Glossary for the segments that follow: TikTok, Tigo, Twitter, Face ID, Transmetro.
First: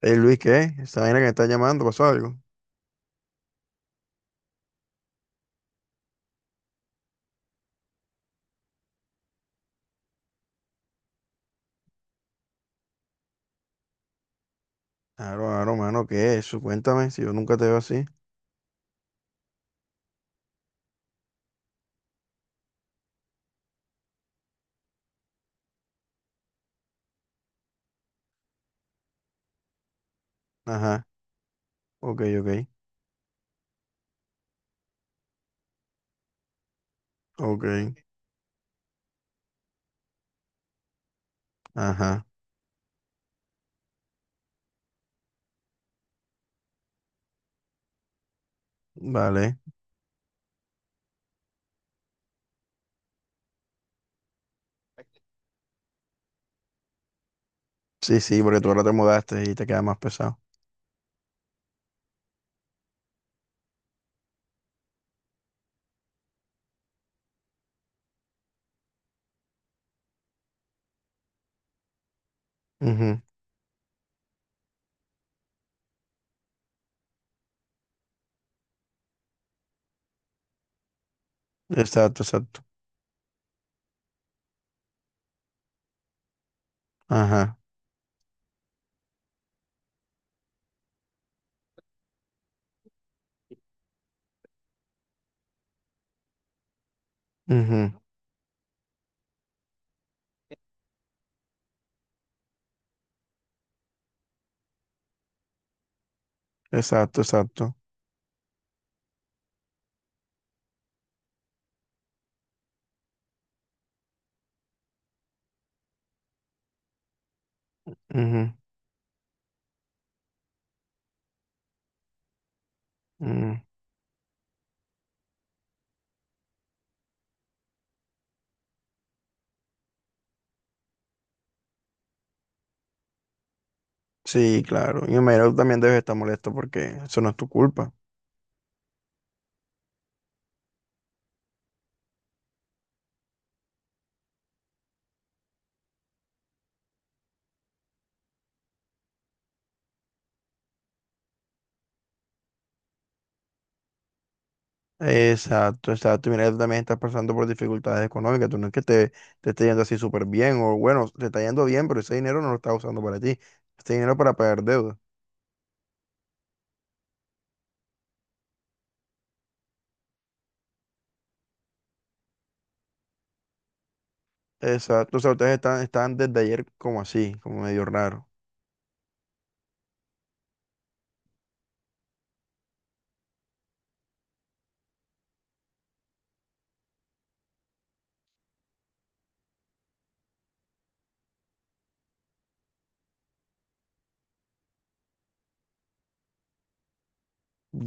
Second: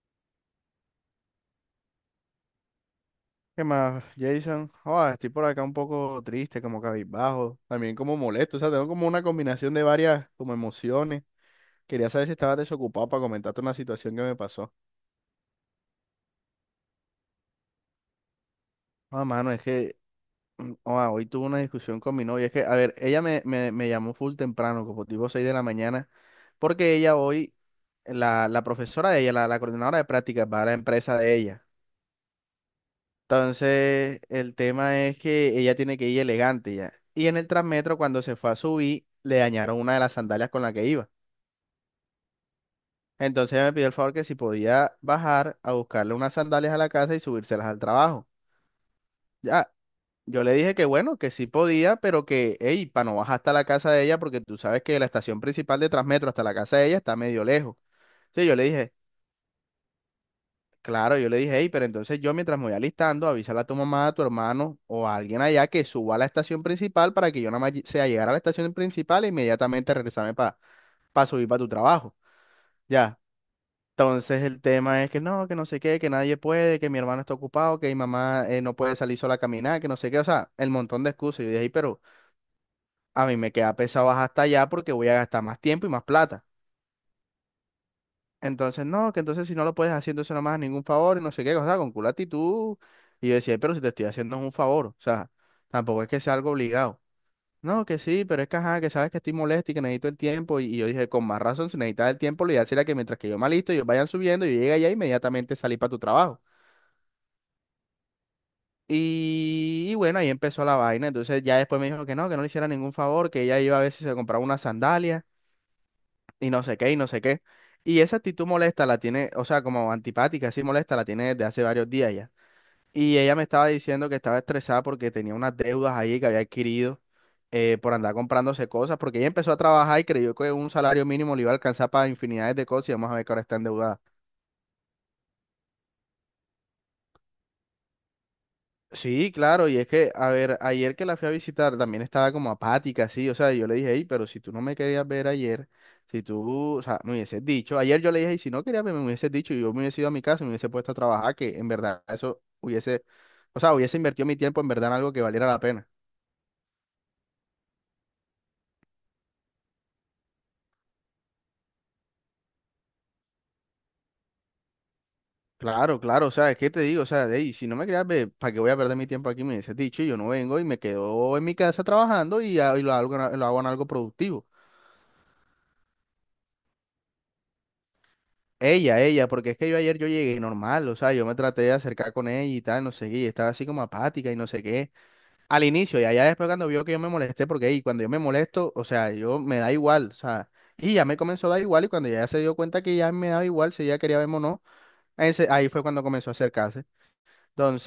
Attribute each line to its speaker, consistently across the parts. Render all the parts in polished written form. Speaker 1: Ey, Luis, ¿qué? Esa vaina que me está llamando, ¿pasó algo?
Speaker 2: ¿Qué más, Jason? Estoy por acá un poco triste, como cabizbajo, también como molesto, o sea, tengo como una combinación de varias como emociones. Quería saber si estabas desocupado para comentarte una situación que me pasó.
Speaker 1: Claro, claro, mano, ¿qué es eso? Cuéntame, si yo nunca te veo así.
Speaker 2: Ah, mano, es que hoy tuve una discusión con mi novia. Es que, a ver, ella me llamó full temprano, como tipo 6 de la mañana, porque ella hoy, la profesora de ella, la coordinadora de prácticas, va a la
Speaker 1: Ajá,
Speaker 2: empresa de ella.
Speaker 1: ok, ok,
Speaker 2: Entonces, el tema es que ella tiene que ir elegante ya. Y en el
Speaker 1: ok,
Speaker 2: Transmetro, cuando se fue a subir, le dañaron una de las sandalias con la que iba.
Speaker 1: ajá,
Speaker 2: Entonces ella me pidió el favor que si podía bajar a buscarle unas sandalias a la casa y subírselas al trabajo.
Speaker 1: vale.
Speaker 2: Ya, yo le dije que bueno, que sí podía, pero que, hey, para no bajar hasta la casa de ella, porque tú sabes que de la estación principal de Transmetro hasta la casa de ella está medio lejos.
Speaker 1: Sí, sí,
Speaker 2: Sí, yo
Speaker 1: porque
Speaker 2: le
Speaker 1: tú ahora te
Speaker 2: dije,
Speaker 1: mudaste y te queda más pesado.
Speaker 2: claro, yo le dije, hey, pero entonces yo mientras me voy alistando, avísale a tu mamá, a tu hermano o a alguien allá que suba a la estación principal para que yo nada más sea llegar a la estación principal e inmediatamente regresarme para subir para tu trabajo. Ya.
Speaker 1: Ujú,
Speaker 2: Entonces el tema es que no sé qué, que nadie puede, que mi hermano está ocupado, que mi mamá no puede salir sola a caminar, que no sé qué, o sea, el montón de excusas. Yo dije, "Ey, pero
Speaker 1: exacto, exacto,
Speaker 2: a mí me queda pesado bajar hasta allá porque voy a gastar más tiempo y más plata.
Speaker 1: ajá,
Speaker 2: Entonces, no, que entonces si no lo puedes hacer, entonces no me hagas ningún favor y no sé qué, o sea, con culo actitud. Y yo decía, pero si te estoy haciendo es un favor, o sea, tampoco es que sea algo obligado. No,
Speaker 1: ujú,
Speaker 2: que sí, pero es que ajá, que sabes que estoy molesto y que necesito el tiempo. Y yo dije, con más razón, si necesitas el tiempo, lo ideal sería que mientras que yo me alisto, ellos vayan subiendo, yo llegue allá inmediatamente salí para tu trabajo.
Speaker 1: exacto, exacto,
Speaker 2: Y bueno, ahí empezó la vaina. Entonces ya después me dijo que no le hiciera ningún favor, que ella iba a ver si se compraba unas sandalias y no sé qué, y no sé qué. Y esa actitud
Speaker 1: ujú,
Speaker 2: molesta la tiene, o sea, como antipática, así molesta, la tiene desde hace varios días ya. Y ella me
Speaker 1: ujú.
Speaker 2: estaba diciendo que estaba estresada porque tenía unas deudas ahí que había adquirido por andar comprándose cosas, porque ella empezó a trabajar y creyó que un salario mínimo le iba a alcanzar para infinidades de cosas y vamos a ver que ahora está endeudada.
Speaker 1: Sí, claro, y me imagino que tú también debes estar molesto porque eso no es tu culpa.
Speaker 2: Sí, claro, y es que, a ver, ayer que la fui a visitar también estaba como apática, sí, o sea, yo le dije, hey, pero si tú no me querías ver ayer, si tú, o sea, me hubieses dicho, ayer yo le dije, "Ey, si no querías verme, me hubieses dicho, y yo me hubiese ido a mi casa, y me hubiese puesto a trabajar, que en verdad eso hubiese, o sea, hubiese invertido mi tiempo en verdad en algo que valiera la pena.
Speaker 1: Exacto, exacto. Mira, tú también estás pasando por dificultades económicas. Tú no es que te esté yendo así súper bien, o bueno, te está yendo bien, pero ese dinero no lo estás usando para ti. Este dinero para pagar deuda.
Speaker 2: Claro, claro, o sea, es que te digo, o sea, "Ey, si no me querías ver, ¿para qué voy a perder mi tiempo aquí? Me hubieses dicho, y yo no vengo y me quedo en mi casa trabajando y, y lo hago, lo hago en algo productivo.
Speaker 1: Exacto. O sea, ustedes están, están desde ayer como así, como medio raro.
Speaker 2: Porque es que yo ayer yo llegué normal, o sea, yo me traté de acercar con ella y tal, no sé qué, y estaba así como apática y no sé qué, al inicio, y allá después cuando vio que yo me molesté, porque ahí cuando yo me molesto, o sea, yo me da igual, o sea, y ya me comenzó a dar igual, y cuando ya se dio cuenta que ya me daba igual, si ella quería verme o no, ahí fue cuando comenzó a acercarse.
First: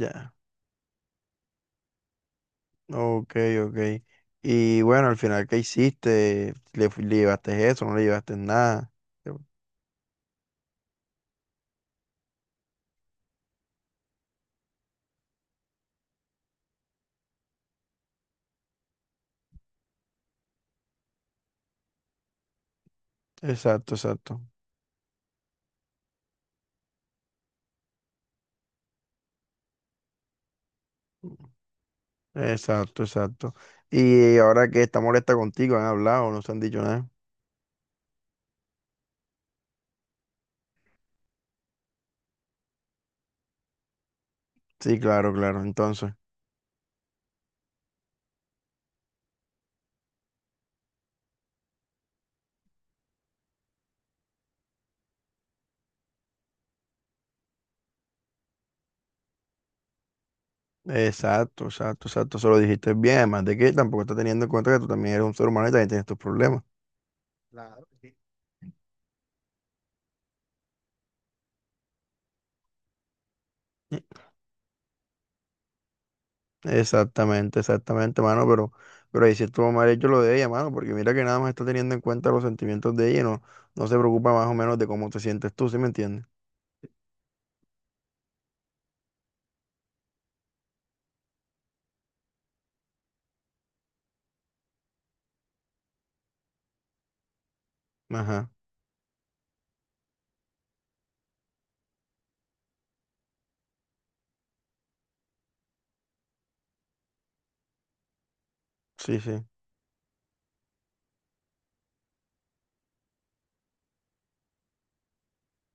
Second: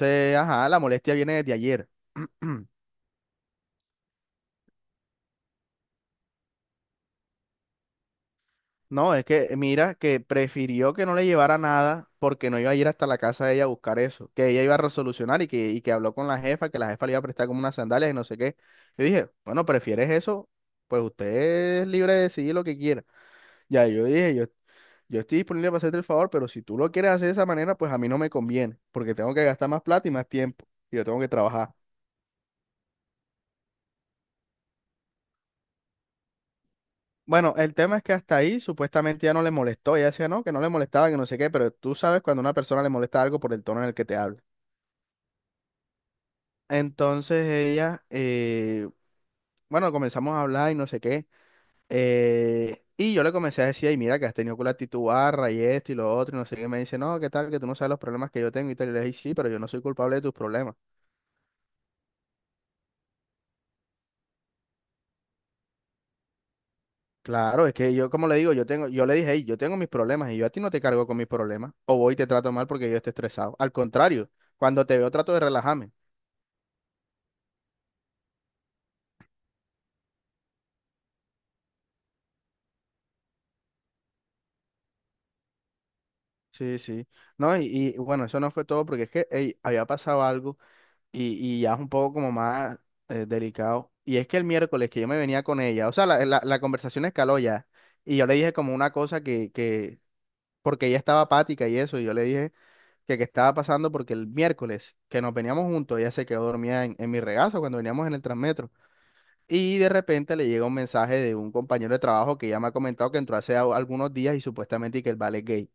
Speaker 1: Ya.
Speaker 2: ajá, la molestia viene desde ayer.
Speaker 1: Ok, ok. Y bueno, al final, ¿qué hiciste? ¿Le, le llevaste eso? ¿No le llevaste nada?
Speaker 2: No, es que mira que prefirió que no le llevara nada porque no iba a ir hasta la casa de ella a buscar eso, que ella iba a resolucionar y que habló con la jefa, que la jefa le iba a prestar como unas sandalias y no sé qué. Yo dije, bueno, ¿prefieres eso? Pues usted es libre de decidir lo que quiera. Ya
Speaker 1: Exacto,
Speaker 2: yo dije,
Speaker 1: exacto.
Speaker 2: yo estoy disponible para hacerte el favor, pero si tú lo quieres hacer de esa manera, pues a mí no me conviene, porque tengo que gastar más plata y más tiempo y yo tengo que trabajar.
Speaker 1: Exacto, exacto. Y ahora que está molesta contigo, ¿han hablado? ¿No se han dicho nada?
Speaker 2: Bueno, el tema es que hasta ahí supuestamente ya no le molestó, ella decía no, que no le molestaba, que no sé qué, pero tú sabes cuando una persona le molesta algo por el tono en el que te habla.
Speaker 1: Sí, claro, claro. Entonces.
Speaker 2: Entonces ella, bueno, comenzamos a hablar y no sé qué. Y yo le comencé a decir, ay, mira, que has tenido con la actitud barra y esto y lo otro, y no sé qué. Me dice, no, ¿qué tal? Que tú no sabes los problemas que yo tengo y tal. Y le dije, sí, pero yo no soy culpable de tus problemas.
Speaker 1: Exacto, exacto, exacto. Eso lo dijiste bien. Además de que tampoco está teniendo en cuenta que tú también eres un ser humano y también tienes tus problemas.
Speaker 2: Claro, es que yo, como le digo, yo tengo, yo le dije, hey, yo tengo mis problemas y yo a ti no te cargo con mis problemas. O voy y te trato mal porque yo esté estresado. Al contrario, cuando te veo trato de relajarme.
Speaker 1: Exactamente, exactamente, mano, pero ahí sí estuvo mal hecho lo de ella, mano, porque mira que nada más está teniendo en cuenta los sentimientos de ella y no, no se preocupa más o menos de cómo te sientes tú, ¿sí me entiendes?
Speaker 2: Sí, sí. No, y bueno, eso no fue todo porque es que, ey, había pasado algo y ya es un poco como más delicado. Y es que el miércoles que yo me venía con ella, o sea, la conversación escaló ya. Y yo le
Speaker 1: Ajá,
Speaker 2: dije como una cosa porque ella estaba apática y eso, y yo le dije que qué estaba pasando porque el miércoles que nos veníamos juntos, ella se quedó dormida en mi regazo cuando veníamos en el Transmetro.
Speaker 1: sí, sí,
Speaker 2: Y de repente le llega un mensaje de un compañero de trabajo que ya me ha comentado que entró hace algunos días y supuestamente y que el vale es gay.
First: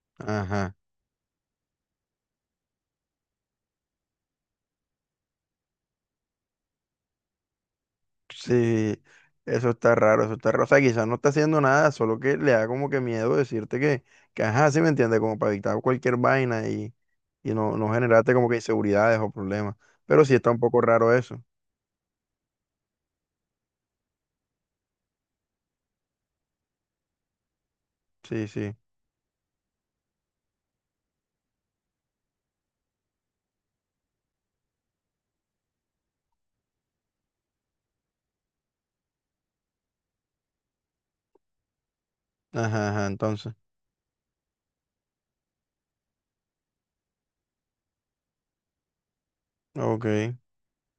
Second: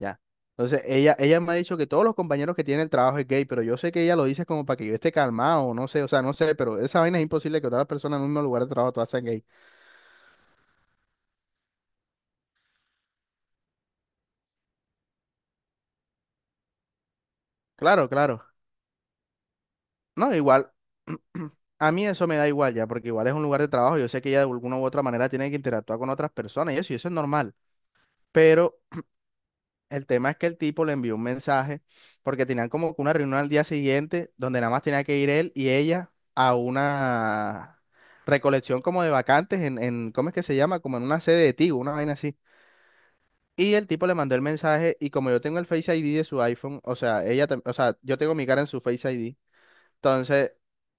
Speaker 2: Ya.
Speaker 1: ajá.
Speaker 2: Entonces, ella me ha dicho que todos los compañeros que tienen el trabajo es gay, pero yo sé que ella lo dice como para que yo esté calmado, no sé, o sea, no sé, pero esa vaina es imposible que otras personas en un mismo lugar de trabajo
Speaker 1: Sí,
Speaker 2: todas sean gay.
Speaker 1: eso está raro, eso está raro. O sea, quizás no está haciendo nada, solo que le da como que miedo decirte que ajá, sí me entiende, como para evitar cualquier vaina y no, no
Speaker 2: Claro,
Speaker 1: generarte
Speaker 2: claro.
Speaker 1: como que inseguridades o problemas. Pero sí
Speaker 2: No,
Speaker 1: está un
Speaker 2: igual,
Speaker 1: poco raro eso.
Speaker 2: a mí eso me da igual ya, porque igual es un lugar de trabajo, yo sé que ella de alguna u otra manera tiene que interactuar con otras personas y eso es normal.
Speaker 1: Sí, sí.
Speaker 2: Pero el tema es que el tipo le envió un mensaje porque tenían como que una reunión al día siguiente donde nada más tenía que ir él y ella a una recolección como de vacantes en ¿cómo es que se llama? Como en una sede de Tigo, una vaina así.
Speaker 1: Ajá, ajá, entonces.
Speaker 2: Y el tipo le mandó el mensaje y como yo tengo el Face ID de su iPhone, o sea, o sea, yo tengo mi cara en su Face ID.
Speaker 1: Ok.
Speaker 2: Entonces,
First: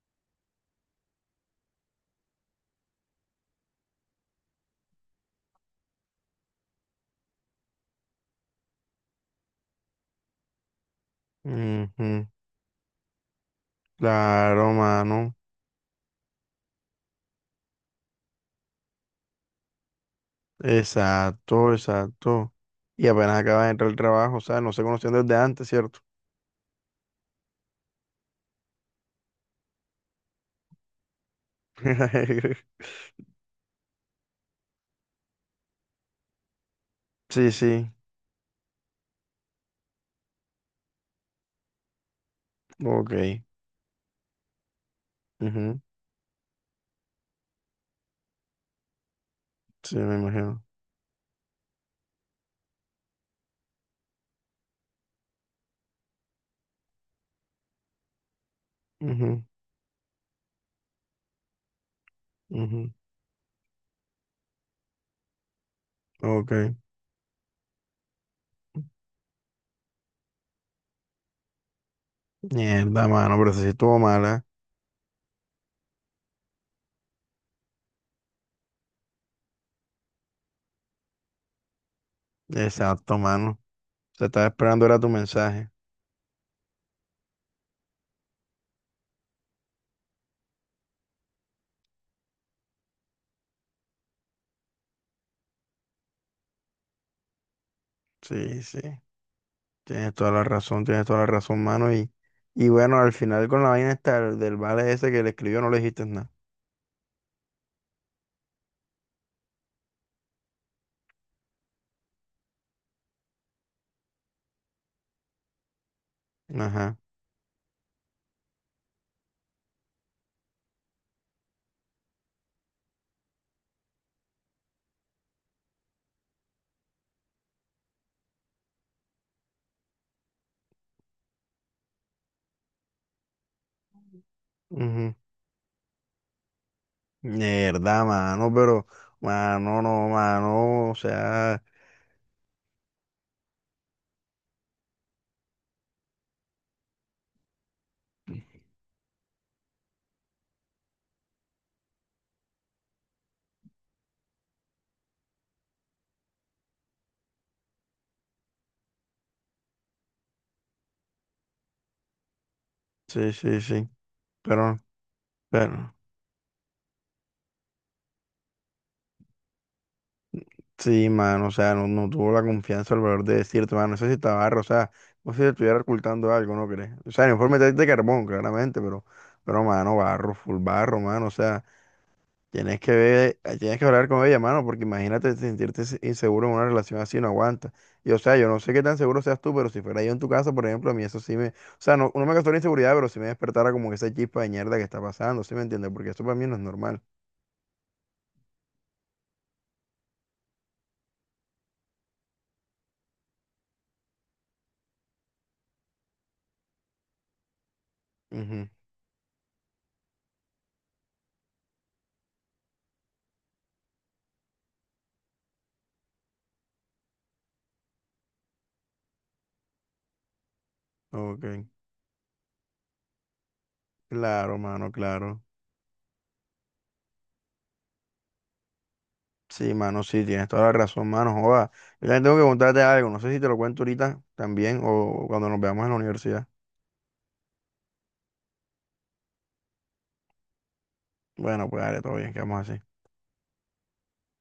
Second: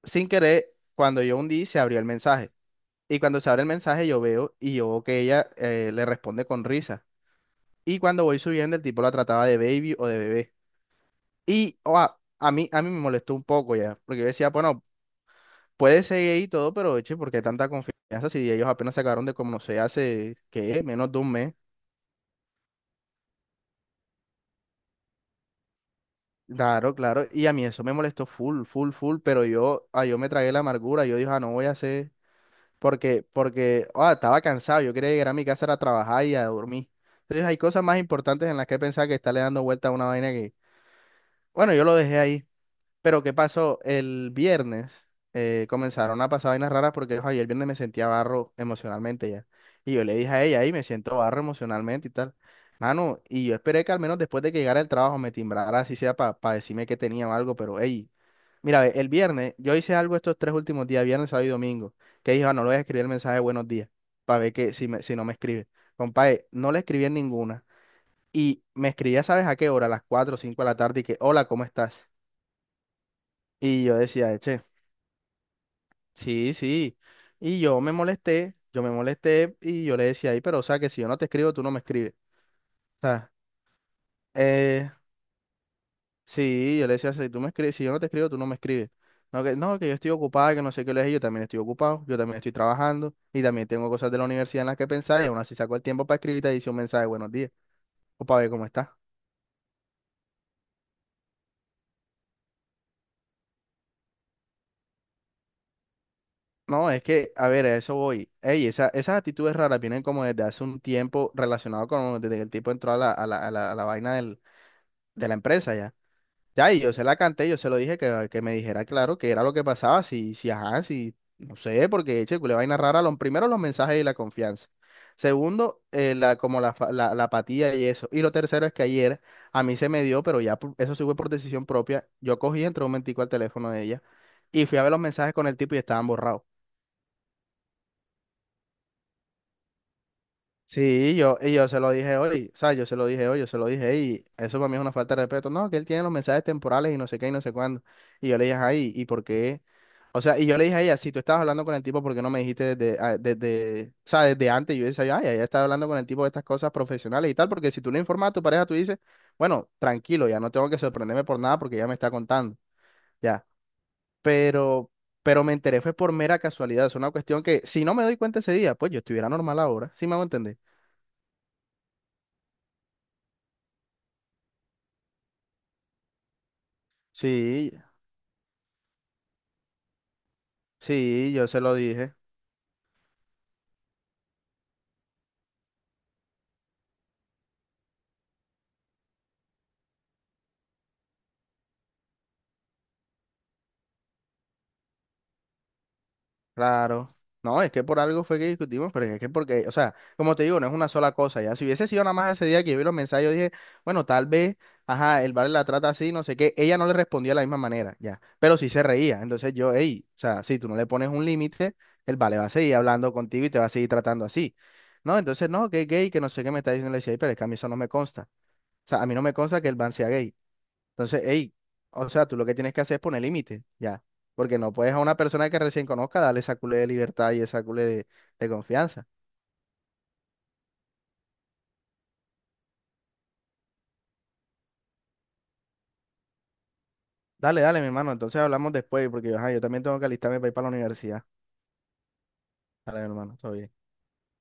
Speaker 2: sin querer, cuando yo hundí, se abrió el mensaje. Y cuando se abre el mensaje, yo veo y yo veo que ella le responde con risa. Y cuando voy subiendo, el tipo la trataba de baby o de bebé. Y
Speaker 1: Ujú.
Speaker 2: a mí me molestó un poco ya, porque yo decía,
Speaker 1: Claro,
Speaker 2: bueno,
Speaker 1: mano.
Speaker 2: puede seguir ahí y todo, pero eche, ¿por qué tanta confianza si ellos apenas se acabaron de conocer hace, ¿qué? Menos de un mes.
Speaker 1: Exacto, exacto. Y apenas acaba de entrar al trabajo, o sea, no se conocían desde antes, ¿cierto?
Speaker 2: Claro, claro. Y a mí eso me molestó full, full, full, pero yo, yo me tragué la amargura, yo dije, ah, no voy a hacer, estaba cansado, yo quería llegar a mi casa a trabajar y a dormir. Entonces
Speaker 1: Sí,
Speaker 2: hay cosas
Speaker 1: sí.
Speaker 2: más importantes en las que pensar que estarle dando vuelta a una vaina que, bueno, yo lo dejé ahí. Pero ¿qué
Speaker 1: Ok.
Speaker 2: pasó? El viernes
Speaker 1: Ujú.
Speaker 2: comenzaron a pasar vainas raras porque ojo, yo el viernes me sentía barro emocionalmente ya. Y
Speaker 1: Sí,
Speaker 2: yo
Speaker 1: me
Speaker 2: le dije a ella,
Speaker 1: imagino.
Speaker 2: ahí me siento barro emocionalmente y tal. Mano, y yo esperé que al menos después de que llegara el trabajo me timbrara, así sea para decirme que tenía o algo, pero hey, mira, ve, el
Speaker 1: Ujú.
Speaker 2: viernes, yo hice algo estos tres últimos días, viernes, sábado y domingo, que dije, ah, no le voy a
Speaker 1: Ujú,
Speaker 2: escribir el mensaje de buenos días, para ver que si, si no me escribe. Compadre, no
Speaker 1: ok.
Speaker 2: le escribí en ninguna. Y me escribía, ¿sabes a qué hora? A las 4 o 5 de la tarde y que, hola, ¿cómo estás?
Speaker 1: Mierda, mano, pero sí
Speaker 2: Y yo
Speaker 1: estuvo
Speaker 2: decía,
Speaker 1: mala.
Speaker 2: eche. Sí, sí. Y yo me molesté y yo le decía ahí, pero o sea, que si yo no te escribo, tú no me escribes. O
Speaker 1: Exacto,
Speaker 2: sea,
Speaker 1: mano. Se estaba esperando
Speaker 2: eh,
Speaker 1: era tu mensaje.
Speaker 2: sí, yo le decía, si tú me escribes, si yo no te escribo, tú no me escribes. No, que, no, que yo estoy ocupada, que no sé qué le dije, yo también estoy ocupado, yo también estoy trabajando y también tengo cosas de la universidad en las que pensar y aún así saco el tiempo para escribirte y dice un mensaje, buenos días, o para ver
Speaker 1: Sí,
Speaker 2: cómo
Speaker 1: sí.
Speaker 2: estás.
Speaker 1: Tienes toda la razón, tienes toda la razón, mano. Y bueno, al final con la vaina esta del vale ese que le escribió no le dijiste nada.
Speaker 2: No, es que, a ver, a eso voy. Ey, esa, esas actitudes raras vienen como desde hace un tiempo relacionado con, desde que el tipo entró a la vaina del, de la empresa ya. Ya, y yo
Speaker 1: Ajá.
Speaker 2: se la canté, yo se lo dije que me dijera claro que era lo que pasaba, si, si, ajá, si, no sé, porque eche, le vaina rara, lo, primero los mensajes y la confianza. Segundo, la, como la, la, la apatía y eso. Y lo tercero es que ayer a mí se me dio, pero ya eso sí fue por decisión propia, yo cogí, entré un momentico al teléfono de ella y fui a ver los
Speaker 1: Ujú.
Speaker 2: mensajes con el tipo y estaban borrados.
Speaker 1: Mierda, mano, pero, mano, no, mano, o
Speaker 2: Sí, yo, y
Speaker 1: sea,
Speaker 2: yo se lo dije hoy, o sea, yo se lo dije hoy, yo se lo dije, y eso para mí es una falta de respeto. No, que él tiene los mensajes temporales y no sé qué y no sé cuándo. Y yo le dije, ay, ¿y por qué? O sea, y yo le dije a ella, si tú estabas hablando con el tipo, ¿por qué no me dijiste desde, desde, o sea, desde antes? Yo decía, ay, ella está hablando con el tipo de estas cosas profesionales y tal, porque si tú le informas a tu pareja, tú dices, bueno, tranquilo, ya no tengo que sorprenderme por nada porque ya me está contando,
Speaker 1: sí,
Speaker 2: ya.
Speaker 1: sí, sí. Pero,
Speaker 2: Pero, pero me enteré fue
Speaker 1: pero.
Speaker 2: por mera casualidad, es una cuestión que si no me doy cuenta ese día, pues yo estuviera normal ahora, ¿sí me hago entender?
Speaker 1: Sí, mano, o sea, no, no tuvo la confianza o el valor de decirte, mano, eso sí está barro, o sea, no sé si te estuviera ocultando algo, ¿no crees? O sea, el informe está
Speaker 2: Sí,
Speaker 1: de carbón, claramente, pero, mano, barro, full barro, mano, o
Speaker 2: sí, yo se
Speaker 1: sea,
Speaker 2: lo dije,
Speaker 1: tienes que ver, tienes que hablar con ella, mano, porque imagínate sentirte inseguro en una relación así, no aguanta. Y, o sea, yo no sé qué tan seguro seas tú, pero si fuera yo en tu casa, por ejemplo, a mí eso sí me, o sea, no, no me causó la inseguridad, pero sí me despertara como que esa chispa de mierda que está pasando, ¿sí me entiendes? Porque eso para mí no es normal.
Speaker 2: claro. No, es que por algo fue que discutimos, pero es que porque, o sea, como te digo, no es una sola cosa, ya. Si hubiese sido nada más ese día que yo vi los mensajes, yo dije, bueno, tal vez, ajá, el vale la trata así, no sé qué. Ella no le respondía de la misma manera, ya. Pero
Speaker 1: Ujú,
Speaker 2: sí se reía. Entonces yo, hey, o sea, si tú no le pones un límite, el vale va a seguir hablando contigo y te va a seguir tratando así. No, entonces no, que es gay, que no sé qué me está diciendo. Le decía, "Ey, pero es que a mí eso no me consta. O sea, a mí no me consta que el van sea gay. Entonces,
Speaker 1: ok,
Speaker 2: hey, o sea, tú lo que tienes que hacer es poner límites, ya.
Speaker 1: claro,
Speaker 2: Porque no
Speaker 1: mano,
Speaker 2: puedes a una
Speaker 1: claro.
Speaker 2: persona que recién conozca darle esa culé de libertad y esa culé de confianza.
Speaker 1: Sí, mano, sí, tienes toda la razón, mano. Joda. Yo también tengo que contarte algo. No sé si te lo cuento ahorita también o cuando nos veamos en la universidad.
Speaker 2: Dale, dale, mi hermano. Entonces hablamos después, porque ajá, yo también tengo que alistarme para ir para la universidad.
Speaker 1: Bueno, pues dale, todo bien, quedamos así.
Speaker 2: Dale, mi hermano. Todo bien.